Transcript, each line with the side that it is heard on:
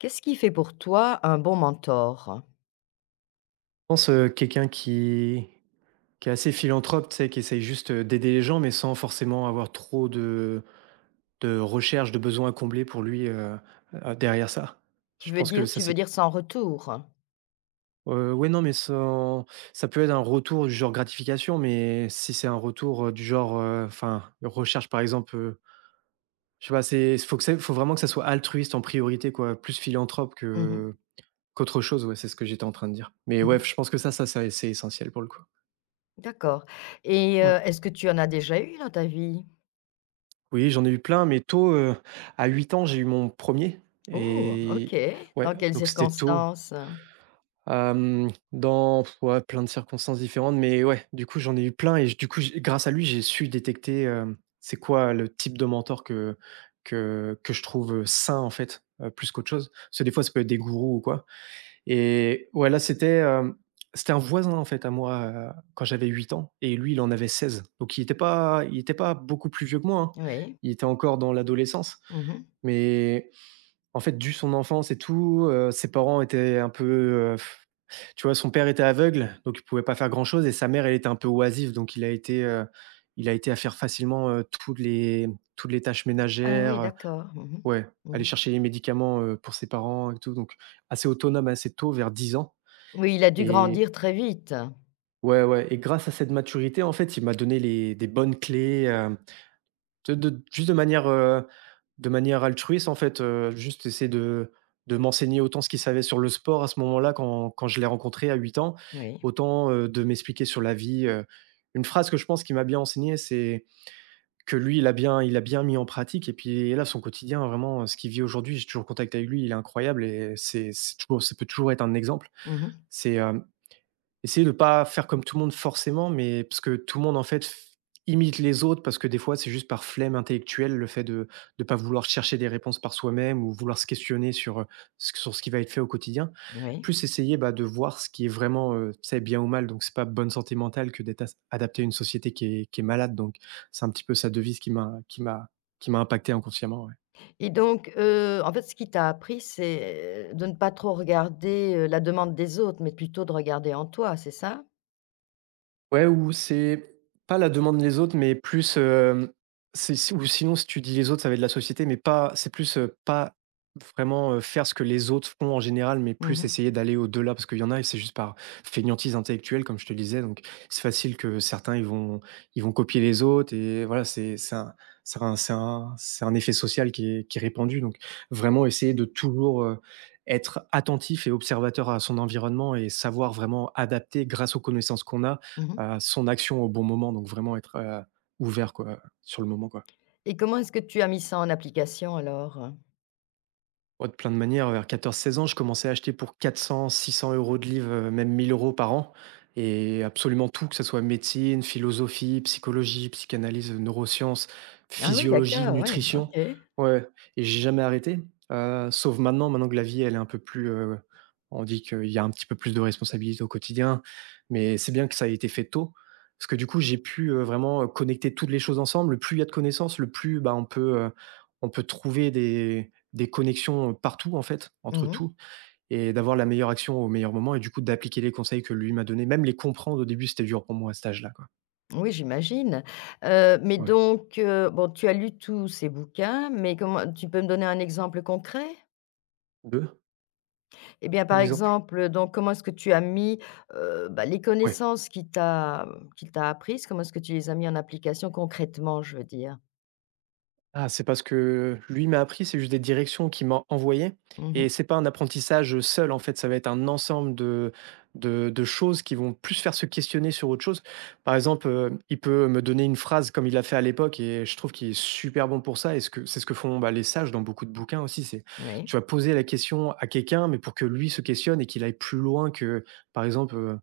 left: Qu'est-ce qui fait pour toi un bon mentor?
right: Pense, quelqu'un qui est assez philanthrope, tu sais, qui essaye juste, d'aider les gens, mais sans forcément avoir trop de recherches, de besoins à combler pour lui, derrière ça.
left: Tu
right: Je
left: veux
right: pense que
left: dire
right: ça
left: tu veux
right: c'est
left: dire sans retour?
right: heu, ouais, non, mais sans ça peut être un retour du genre gratification, mais si c'est un retour, du genre, enfin, recherche par exemple, je sais pas, c'est faut que c'est faut vraiment que ça soit altruiste en priorité quoi, plus philanthrope
left: Mmh mh.
right: que qu'autre chose, ouais, c'est ce que j'étais en train de dire. Mais ouais,
left: Mmh.
right: je pense que ça c'est essentiel pour le coup.
left: D'accord. Et
right: Ouais.
left: est-ce que tu en as déjà eu dans ta vie?
right: Oui, j'en ai eu plein, mais tôt, à 8 ans, j'ai eu mon premier
left: Oh! OK.
right: et ouais,
left: Dans quelles
right: donc c'était tôt.
left: circonstances?
right: Dans pff, ouais, plein de circonstances différentes, mais ouais, du coup, j'en ai eu plein et j du coup, j grâce à lui, j'ai su détecter, c'est quoi le type de mentor que je trouve, sain, en fait, plus qu'autre chose. Parce que des fois, ça peut être des gourous ou quoi, et ouais, là, c'était un voisin, en fait, à moi, quand j'avais 8 ans et lui, il en avait 16. Donc il était pas beaucoup plus vieux que moi, hein.
left: Oui.
right: Il était encore dans l'adolescence.
left: Mmh.
right: Mais en fait, dû son enfance et tout, ses parents étaient un peu, tu vois, son père était aveugle, donc il pouvait pas faire grand chose et sa mère, elle était un peu oisive, donc il a été à faire facilement, toutes les tâches
left: Ah oui,
right: ménagères,
left: d'accord. Mmh
right: ouais,
left: mh.
right: aller
left: Mmh.
right: chercher les médicaments, pour ses parents et tout, donc assez autonome assez tôt, vers 10 ans.
left: Oui, il a dû
right: Et
left: grandir très vite.
right: Ouais, ouais, et grâce à cette maturité, en fait, il m'a donné les des bonnes clés, de de juste de manière, heu, de manière altruiste, en fait, juste essayer de m'enseigner autant ce qu'il savait sur le sport à ce moment-là, quand je l'ai rencontré à 8 ans,
left: Oui.
right: autant, de m'expliquer sur la vie. Une phrase que je pense qu'il m'a bien enseignée, c'est que lui, il a bien mis en pratique et puis là, son quotidien vraiment, ce qu'il vit aujourd'hui, j'ai toujours contact avec lui, il est incroyable et c'est toujours ça peut toujours être un exemple.
left: Mmh.
right: C'est, hem Essayer de pas faire comme tout le monde forcément, mais parce que tout le monde en fait f imite les autres, parce que des fois, c'est juste par flemme intellectuelle, le fait de pas vouloir chercher des réponses par soi-même ou vouloir se questionner sur ce qui va être fait au quotidien.
left: Oui
right: Plus essayer, bah, de voir ce qui est vraiment, tu bien ou mal, donc c'est pas bonne santé mentale que d'être as adapté à une société qui est malade, donc c'est un petit peu sa devise qui m'a impacté inconsciemment, ouais.
left: et donc en fait, ce qu'il t'a appris, c'est de ne pas trop regarder, la demande des autres, mais plutôt de regarder en toi, c'est ça?
right: Ouais, ou c'est pas la demande les autres, mais plus, c'est si ou sinon si tu dis les autres, ça va être de la société, mais pas c'est plus, pas vraiment, faire ce que les autres font en général, mais
left: Mmh
right: plus
left: mh.
right: essayer d'aller au-delà. Parce qu'il y en a, et c'est juste par fainéantise intellectuelle, comme je te le disais, donc c'est facile que certains, ils vont copier les autres et voilà, c'est un effet social qui est répandu, donc vraiment essayer de toujours, être attentif et observateur à son environnement et savoir vraiment adapter grâce aux connaissances qu'on a,
left: Mmh.
right: son action au bon moment, donc vraiment être, ouvert quoi, sur le moment, quoi.
left: Et comment est-ce que tu as mis ça en application alors?
right: Ouais, de plein de manières, vers 14-16 ans, je commençais à acheter pour 400-600 euros de livres, même 1000 euros par an et absolument tout, que ça soit médecine, philosophie, psychologie, psychanalyse, neurosciences,
left: Ah oui,
right: physiologie,
left: d'accord, ouais,
right: nutrition.
left: OK.
right: Ouais, et j'ai jamais arrêté, sauf maintenant, maintenant que la vie, elle est un peu plus, on dit qu'il y a un petit peu plus de responsabilités au quotidien, mais c'est bien que ça ait été fait tôt parce que du coup, j'ai pu, vraiment, connecter toutes les choses ensemble. Le Plus il y a de connaissances, le plus, bah, on peut, trouver des connexions partout en fait, entre
left: Mmh.
right: tout et d'avoir la meilleure action au meilleur moment et du coup d'appliquer les conseils que lui m'a donnés, même les comprendre au début, c'était dur pour moi à cet âge-là, quoi.
left: Oui, j'imagine. Mais
right: Ouais.
left: donc, bon, tu as lu tous ces bouquins, mais comment tu peux me donner un exemple concret?
right: De?
left: Eh bien,
right: Un
left: par
right: exemple?
left: exemple, donc comment est-ce que tu as mis, bah, les
right: Ouais.
left: connaissances qu'il t'a apprises, comment est-ce que tu les as mis en application concrètement, je veux dire?
right: Ah, c'est parce que lui m'a appris, c'est juste des directions qu'il m'a envoyées
left: Mmh.
right: et c'est pas un apprentissage seul en fait, ça va être un ensemble de choses qui vont plus faire se questionner sur autre chose. Par exemple, il peut me donner une phrase comme il l'a fait à l'époque et je trouve qu'il est super bon pour ça et ce que font, bah, les sages dans beaucoup de bouquins aussi, c'est
left: Oui.
right: tu vas poser la question à quelqu'un mais pour que lui se questionne et qu'il aille plus loin que, par exemple, heu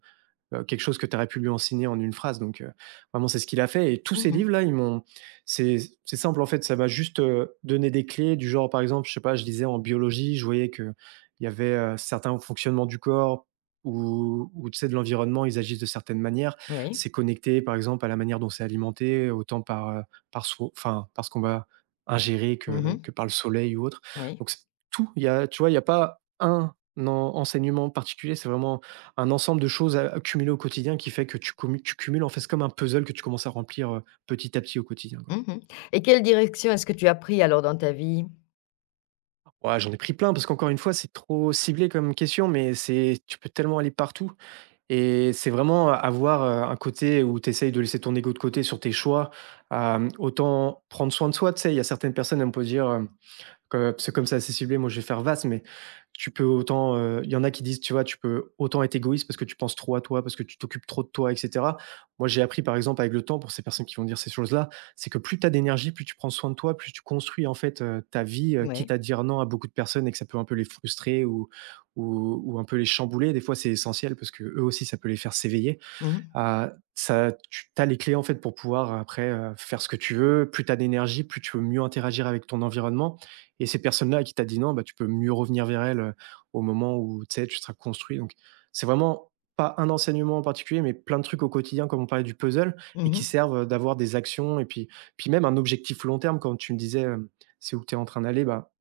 right: heu, quelque chose que tu aurais pu lui enseigner en une phrase, donc vraiment c'est ce qu'il a fait et tous ces
left: Mmh.
right: livres-là, ils m'ont c'est c'est simple en fait, ça m'a juste, donné des clés du genre par exemple, je sais pas, je disais en biologie, je voyais que il y avait, certains fonctionnements du corps ou tu sais de l'environnement, ils agissent de certaines manières.
left: Oui.
right: C'est connecté par exemple à la manière dont c'est alimenté, autant par, par ce qu'on va ingérer que
left: Mmh.
right: que par le soleil ou autre,
left: Oui.
right: donc c'est tout, il y a tu vois, il y a pas un en enseignement particulier, c'est vraiment un ensemble de choses a accumulées au quotidien qui fait que tu cumules, en fait, c'est comme un puzzle que tu commences à remplir, petit à petit au quotidien, quoi.
left: Mmh. Et quelle direction est-ce que tu as pris alors dans ta vie?
right: Ouah, j'en ai pris plein parce qu'encore une fois, c'est trop ciblé comme question, mais c'est tu peux tellement aller partout et c'est vraiment avoir, un côté où tu essayes de laisser ton ego de côté sur tes choix, autant prendre soin de soi, tu sais? Il y a certaines personnes, elles me peuvent dire, parce que comme c'est assez ciblé, moi je vais faire vaste, mais tu peux autant, il y en a qui disent, tu vois, tu peux autant être égoïste parce que tu penses trop à toi, parce que tu t'occupes trop de toi et cetera. Moi, j'ai appris par exemple avec le temps pour ces personnes qui vont dire ces choses-là, c'est que plus tu as d'énergie, plus tu prends soin de toi, plus tu construis en fait, ta vie, quitte
left: Oui.
right: à dire non à beaucoup de personnes et que ça peut un peu les frustrer ou un peu les chambouler. Des fois, c'est essentiel parce que eux aussi, ça peut les faire s'éveiller.
left: Mmh mh.
right: Heu, ça tu as les clés, en fait, pour pouvoir après, faire ce que tu veux. Plus tu as d'énergie, plus tu peux mieux interagir avec ton environnement et ces personnes-là à qui t'as dit non, bah, tu peux mieux revenir vers elles, au moment où, tu sais, tu seras construit, donc c'est vraiment pas un enseignement en particulier, mais plein de trucs au quotidien, comme on parlait du puzzle et qui
left: Mmh.
right: servent, d'avoir des actions et puis même un objectif long terme. Quand tu me disais, c'est où tu es en train d'aller, bah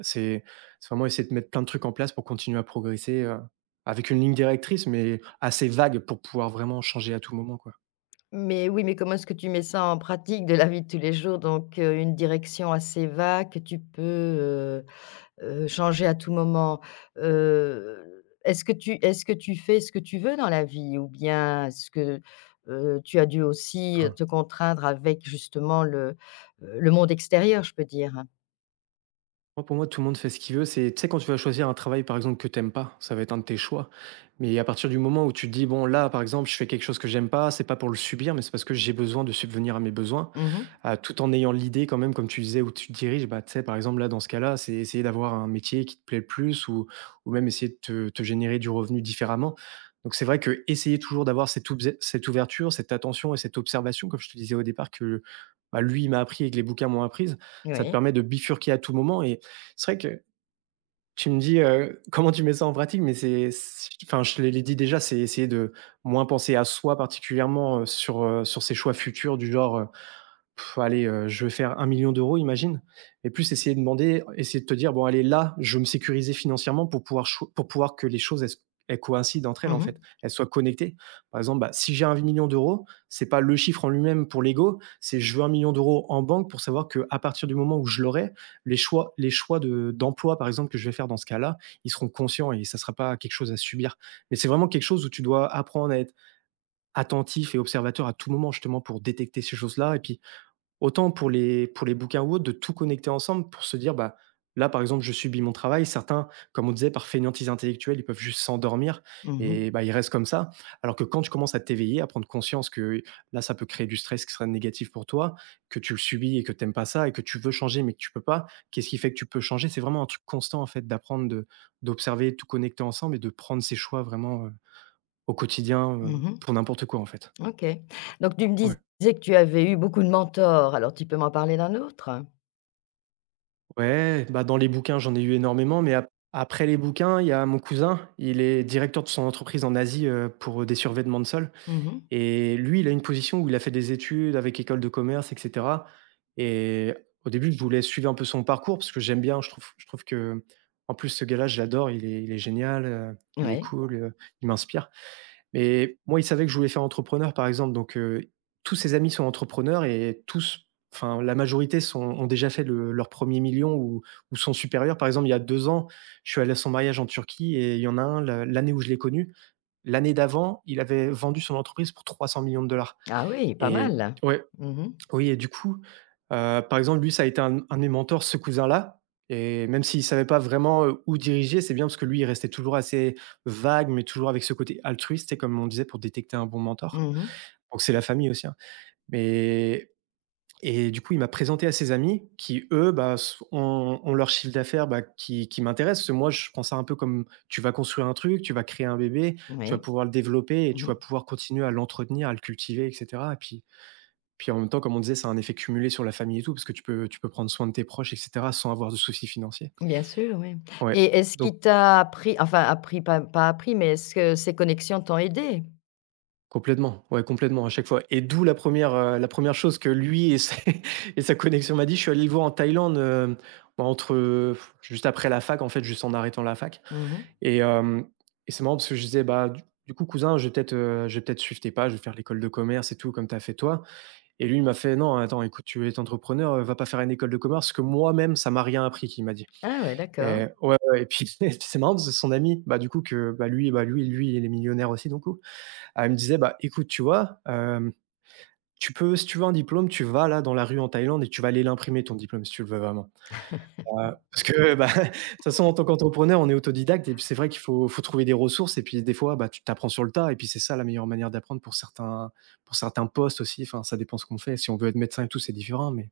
right: c'est c'est vraiment essayer de mettre plein de trucs en place pour continuer à progresser, avec une ligne directrice, mais assez vague pour pouvoir vraiment changer à tout moment, quoi.
left: Mais oui, mais comment est-ce que tu mets ça en pratique de la vie de tous les jours? Donc, une direction assez vague que tu peux, changer à tout moment. Est-ce que tu fais ce que tu veux dans la vie? Ou bien est-ce que, tu as dû aussi, te contraindre avec justement le monde extérieur, je peux dire?
right: Moi, pour moi, tout le monde fait ce qu'il veut. C'est, tu sais, quand tu vas choisir un travail, par exemple, que t'aimes pas, ça va être un de tes choix. Mais à partir du moment où tu te dis, bon, là, par exemple, je fais quelque chose que j'aime pas, c'est pas pour le subir, mais c'est parce que j'ai besoin de subvenir à mes besoins,
left: Mmh.
right: tout en ayant l'idée, quand même, comme tu disais, où tu te diriges, bah, tu sais, par exemple, là, dans ce cas-là, c'est essayer d'avoir un métier qui te plaît le plus ou même essayer de te générer du revenu différemment. Donc, c'est vrai que essayer toujours d'avoir cette ouverture, cette attention et cette observation, comme je te disais au départ, que bah, lui, il m'a appris et que les bouquins m'ont apprise, ça te
left: Oui.
right: permet de bifurquer à tout moment. C'est vrai que tu me dis, comment tu mets ça en pratique, mais c'est s enfin, je te l'ai dit déjà, c'est essayer de moins penser à soi particulièrement, sur ses choix futurs du genre. Je vais faire 1 million d'euros, imagine, et plus essayer de demander, essayer de te dire: «Bon allez, là, je veux me sécuriser financièrement pour pouvoir cho pour pouvoir que les choses elles coïncident entre elles,
left: Mmh
right: en
left: mh.
right: fait, elles soient connectées». Par exemple, bah, si j'ai 1 million d'euros, c'est pas le chiffre en lui-même pour l'ego, c'est je veux 1 million d'euros en banque pour savoir que à partir du moment où je l'aurai, les choix de d'emploi, par exemple, que je vais faire dans ce cas-là, ils seront conscients et ça sera pas quelque chose à subir. Mais c'est vraiment quelque chose où tu dois apprendre à être attentif et observateur à tout moment, justement, pour détecter ces choses-là. Et puis autant pour les bouquins ou autres, de tout connecter ensemble pour se dire, bah, là, par exemple, je subis mon travail. Certains, comme on disait, par fainéantise intellectuelle, ils peuvent juste s'endormir
left: Mmh.
right: et bah, ils restent comme ça. Alors que quand tu commences à t'éveiller, à prendre conscience que là, ça peut créer du stress qui serait négatif pour toi, que tu le subis et que t'aimes pas ça et que tu veux changer mais que tu peux pas, qu'est-ce qui fait que tu peux changer? C'est vraiment un truc constant, en fait, d'apprendre, d'observer, de tout connecter ensemble et de prendre ses choix vraiment, au quotidien,
left: Mmh.
right: pour n'importe quoi, en fait.
left: OK. Donc tu me
right: Ouais.
left: disais que tu avais eu beaucoup de mentors, alors tu peux m'en parler d'un autre?
right: Ouais, bah, dans les bouquins, j'en ai eu énormément, mais ap après les bouquins, il y a mon cousin, il est directeur de son entreprise en Asie, pour des survêtements de sol,
left: Mmh.
right: et lui, il a une position où il a fait des études avec école de commerce et cetera. Et au début, je voulais suivre un peu son parcours parce que j'aime bien, je trouve que, en plus, ce gars-là, je l'adore, il est génial, il est
left: Oui.
right: cool, il m'inspire. Mais moi, il savait que je voulais faire entrepreneur, par exemple, donc tous ses amis sont entrepreneurs et tous, enfin, la majorité sont, ont déjà fait le leur premier million, ou sont supérieurs. Par exemple, il y a 2 ans, je suis allé à son mariage en Turquie et il y en a un, la l'année où je l'ai connu, l'année d'avant, il avait vendu son entreprise pour 300 millions de dollars.
left: Ah oui, pas
right: Et
left: mal.
right: ouais,
left: Mmh mh.
right: oui, et du coup, par exemple, lui, ça a été un de mes mentors, ce cousin-là. Et même s'il savait pas vraiment, où diriger, c'est bien parce que lui, il restait toujours assez vague, mais toujours avec ce côté altruiste, et comme on disait, pour détecter un bon mentor.
left: Mmh mh.
right: Donc c'est la famille aussi, hein, mais, et du coup, il m'a présenté à ses amis qui, eux, bah, s ont ont leur chiffre d'affaires, bah, qui m'intéresse parce que moi, je prends ça un peu comme tu vas construire un truc, tu vas créer un bébé, tu vas
left: Oui.
right: pouvoir le développer et
left: Mmh
right: tu
left: mh.
right: vas pouvoir continuer à l'entretenir, à le cultiver et cetera. Et puis puis en même temps, comme on disait, c'est un effet cumulé sur la famille et tout, parce que tu peux prendre soin de tes proches et cetera, sans avoir de soucis financiers.
left: Bien sûr, oui.
right: Ouais,
left: Et est-ce
right: donc
left: qu'il t'a appris, enfin appris, pas appris, mais est-ce que ces connexions t'ont aidé?
right: complètement, ouais, complètement à chaque fois, et d'où la première, re la première chose que lui et ses et sa connexion m'a dit. Je suis allé le voir en Thaïlande, bah, entre, juste après la fac en fait, juste en arrêtant la fac.
left: Mmh mh.
right: Et hem et c'est marrant parce que je disais: «Bah, du coup cousin, je vais peut-être suivre tes pas, je vais faire l'école de commerce et tout comme tu as fait toi». Et lui il m'a fait: «Non attends, écoute, tu es entrepreneur, va pas faire une école de commerce», ce que moi-même ça m'a rien appris, qu'il m'a dit.
left: Ah ouais,
right: Et
left: d'accord.
right: ouais, ouais, ouais, et puis et puis c'est marrant parce que son ami, bah, du coup que bah, lui il est millionnaire aussi donc coup, elle me disait: «Bah, écoute, tu vois, tu peux, si tu veux un diplôme, tu vas là dans la rue en Thaïlande et tu vas aller l'imprimer ton diplôme si tu le veux vraiment». Ouais, parce que, bah, de toute façon en tant qu'entrepreneur, on est autodidacte et puis c'est vrai qu'il faut trouver des ressources et puis des fois, bah, tu apprends sur le tas et puis c'est ça la meilleure manière d'apprendre pour certains, pour certains postes aussi, enfin ça dépend ce qu'on fait. Si on veut être médecin et tout, c'est différent mais…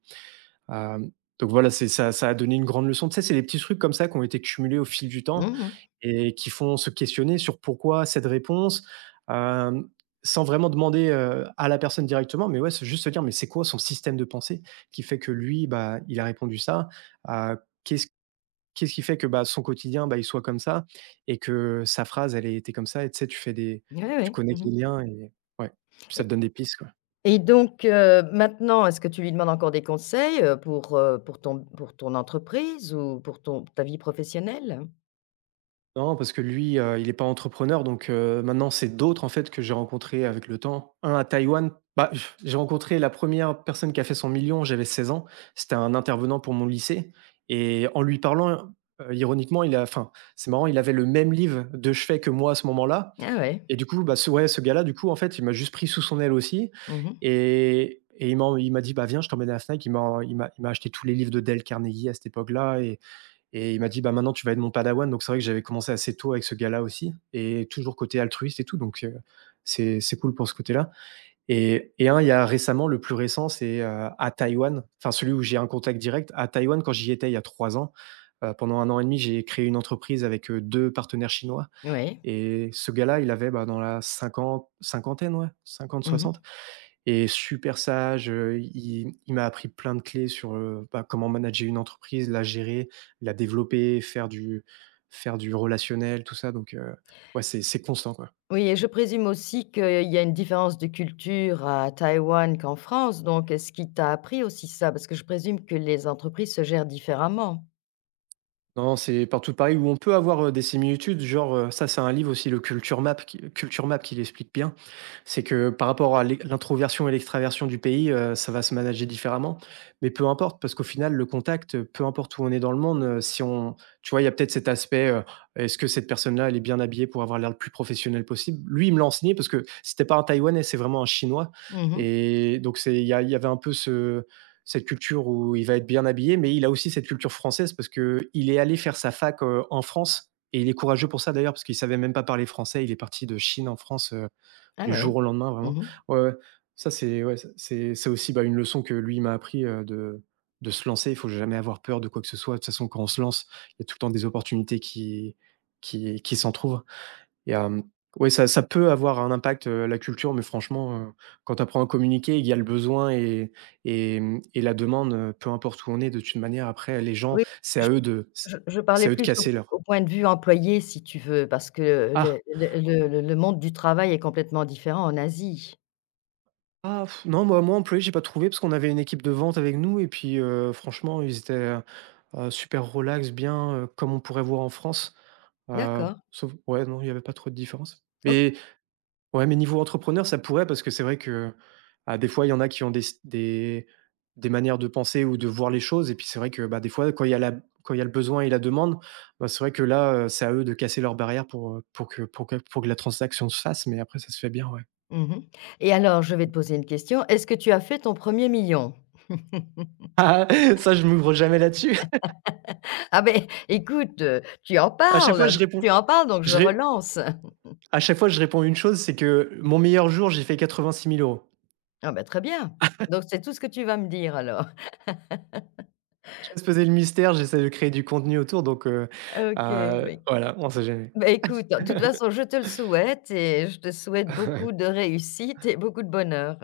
right: Hem, donc voilà, c'est ça a donné une grande leçon. Tu sais, c'est des petits trucs comme ça qui ont été cumulés au fil du temps
left: Mmh mh.
right: et qui font se questionner sur pourquoi cette réponse, hem, sans vraiment demander, à la personne directement, mais ouais, c'est juste se dire: «Mais c'est quoi son système de pensée qui fait que lui, bah, il a répondu ça?» heu, qu'est-ce qu'est-ce qui fait que, bah, son quotidien, bah, il soit comme ça et que sa phrase, elle ait été comme ça? Et tu sais, tu fais des,
left: Ouais,
right: tu
left: ouais.
right: connectes
left: Mmh mh.
right: les liens et ouais, ça te
left: Et
right: donne des pistes, quoi.
left: et donc, maintenant, est-ce que tu lui demandes encore des conseils, pour ton entreprise ou pour ton ta vie professionnelle?
right: Non, parce que lui, il n'est pas entrepreneur donc maintenant c'est d'autres en fait que j'ai rencontrés avec le temps. Un à Taïwan, bah, pff, j'ai rencontré la première personne qui a fait son 1 000 000, j'avais 16 ans, c'était un intervenant pour mon lycée. Et en lui parlant, ironiquement, il a enfin, c'est marrant, il avait le même livre de chevet que moi à ce moment-là.
left: Ah ouais.
right: Et du coup, bah, ce ouais, ce gars-là, du coup, en fait, il m'a juste pris sous son aile aussi.
left: Mmh mh.
right: et et il m'a dit: «Bah, viens, je t'emmène à la Fnac». Il m'a acheté tous les livres de Dale Carnegie à cette époque-là. Et il m'a dit: «Bah, maintenant tu vas être mon padawan», donc c'est vrai que j'avais commencé assez tôt avec ce gars-là aussi et toujours côté altruiste et tout, donc c'est cool pour ce côté-là. Et il y a récemment, le plus récent, c'est, à Taïwan, enfin celui où j'ai un contact direct. À Taïwan, quand j'y étais il y a 3 ans, pendant 1 an et demi, j'ai créé une entreprise avec, 2 partenaires chinois.
left: Oui.
right: Et ce gars-là, il avait, bah, dans la cinquante cinquantaine, ouais, cinquante
left: Mmh
right: soixante,
left: mh.
right: et super sage, il m'a appris plein de clés sur, bah, comment manager une entreprise, la gérer, la développer, faire du relationnel, tout ça donc ouais, c'est constant, quoi.
left: Oui et je présume aussi qu'il y a une différence de culture à Taïwan qu'en France, donc est-ce qu'il t'a appris aussi ça? Parce que je présume que les entreprises se gèrent différemment?
right: Non, c'est partout pareil où on peut avoir, des similitudes, genre, ça c'est un livre aussi, le Culture Map qui l'explique bien. C'est que par rapport à l'introversion et l'extraversion du pays, ça va se manager différemment. Mais peu importe parce qu'au final le contact, peu importe où on est dans le monde, si on, tu vois, il y a peut-être cet aspect, est-ce que cette personne-là, elle est bien habillée pour avoir l'air le plus professionnel possible? Lui, il me l'a enseigné parce que c'était pas un Taïwanais, c'est vraiment un Chinois.
left: Mmh.
right: Et donc c'est il y a il y avait un peu ce cette culture où il va être bien habillé, mais il a aussi cette culture française parce que il est allé faire sa fac en France. Et il est courageux pour ça d'ailleurs, parce qu'il savait même pas parler français. Il est parti de Chine en France,
left: Ah
right: du
left: ouais.
right: jour au lendemain, vraiment.
left: Mmh.
right: Ouais, ouais. Ça, c'est ouais, c'est aussi bah, une leçon que lui m'a appris, de se lancer. Il faut jamais avoir peur de quoi que ce soit. De toute façon, quand on se lance, il y a tout le temps des opportunités qui s'en trouvent. Il y mmh, ouais, ça ça peut avoir un impact, la culture, mais franchement, quand tu apprends à communiquer, il y a le besoin et et la demande, peu importe où on est, de toute manière, après, les gens,
left: Oui,
right: c'est à
left: je
right: eux de,
left: je
right: c'est
left: parlais
right: à eux de
left: plus au
right: casser leur:
left: au point de vue employé si tu veux, parce que
right: «Ah!
left: le monde du travail est complètement différent en Asie.
right: Ah pff, non, moi, employé, j'ai pas trouvé parce qu'on avait une équipe de vente avec nous et puis, franchement, ils étaient, super relax, bien, comme on pourrait voir en France».
left: D'accord.
right: Sauf ouais, non, il y avait pas trop de différence.
left: O
right: Mais, ouais, mais niveau entrepreneur, ça pourrait parce que c'est vrai que, ah, des fois, il y en a qui ont des manières de penser ou de voir les choses et puis c'est vrai que, bah, des fois, quand il y a la, quand il y a le besoin et la demande, bah, c'est vrai que là, c'est à eux de casser leurs barrières pour, pour que la transaction se fasse, mais après ça se fait bien, ouais.
left: mmh et alors je vais te poser une question, est-ce que tu as fait ton premier million?
right: Ah, ça, je m'ouvre jamais là-dessus.
left: Ah ben, écoute, tu en
right: À chaque
left: parles,
right: fois, je
left: hein,
right: réponds
left: tu en parles donc je
right: je ré
left: relance.
right: à chaque fois, je réponds une chose, c'est que mon meilleur jour, j'ai fait 86 000 euros.
left: Ah ben, très bien. Donc c'est tout ce que tu vas me dire alors.
right: Je laisse poser le mystère, j'essaie de créer du contenu autour donc
left: OK.
right: heu,
left: Ben
right: voilà, on sait jamais.
left: bah, écoute, de toute façon, je te le souhaite et je te souhaite beaucoup de réussite et beaucoup de bonheur.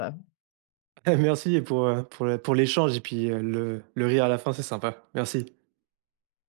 right: Merci pour l'échange et puis, le rire à la fin, c'est sympa. Merci.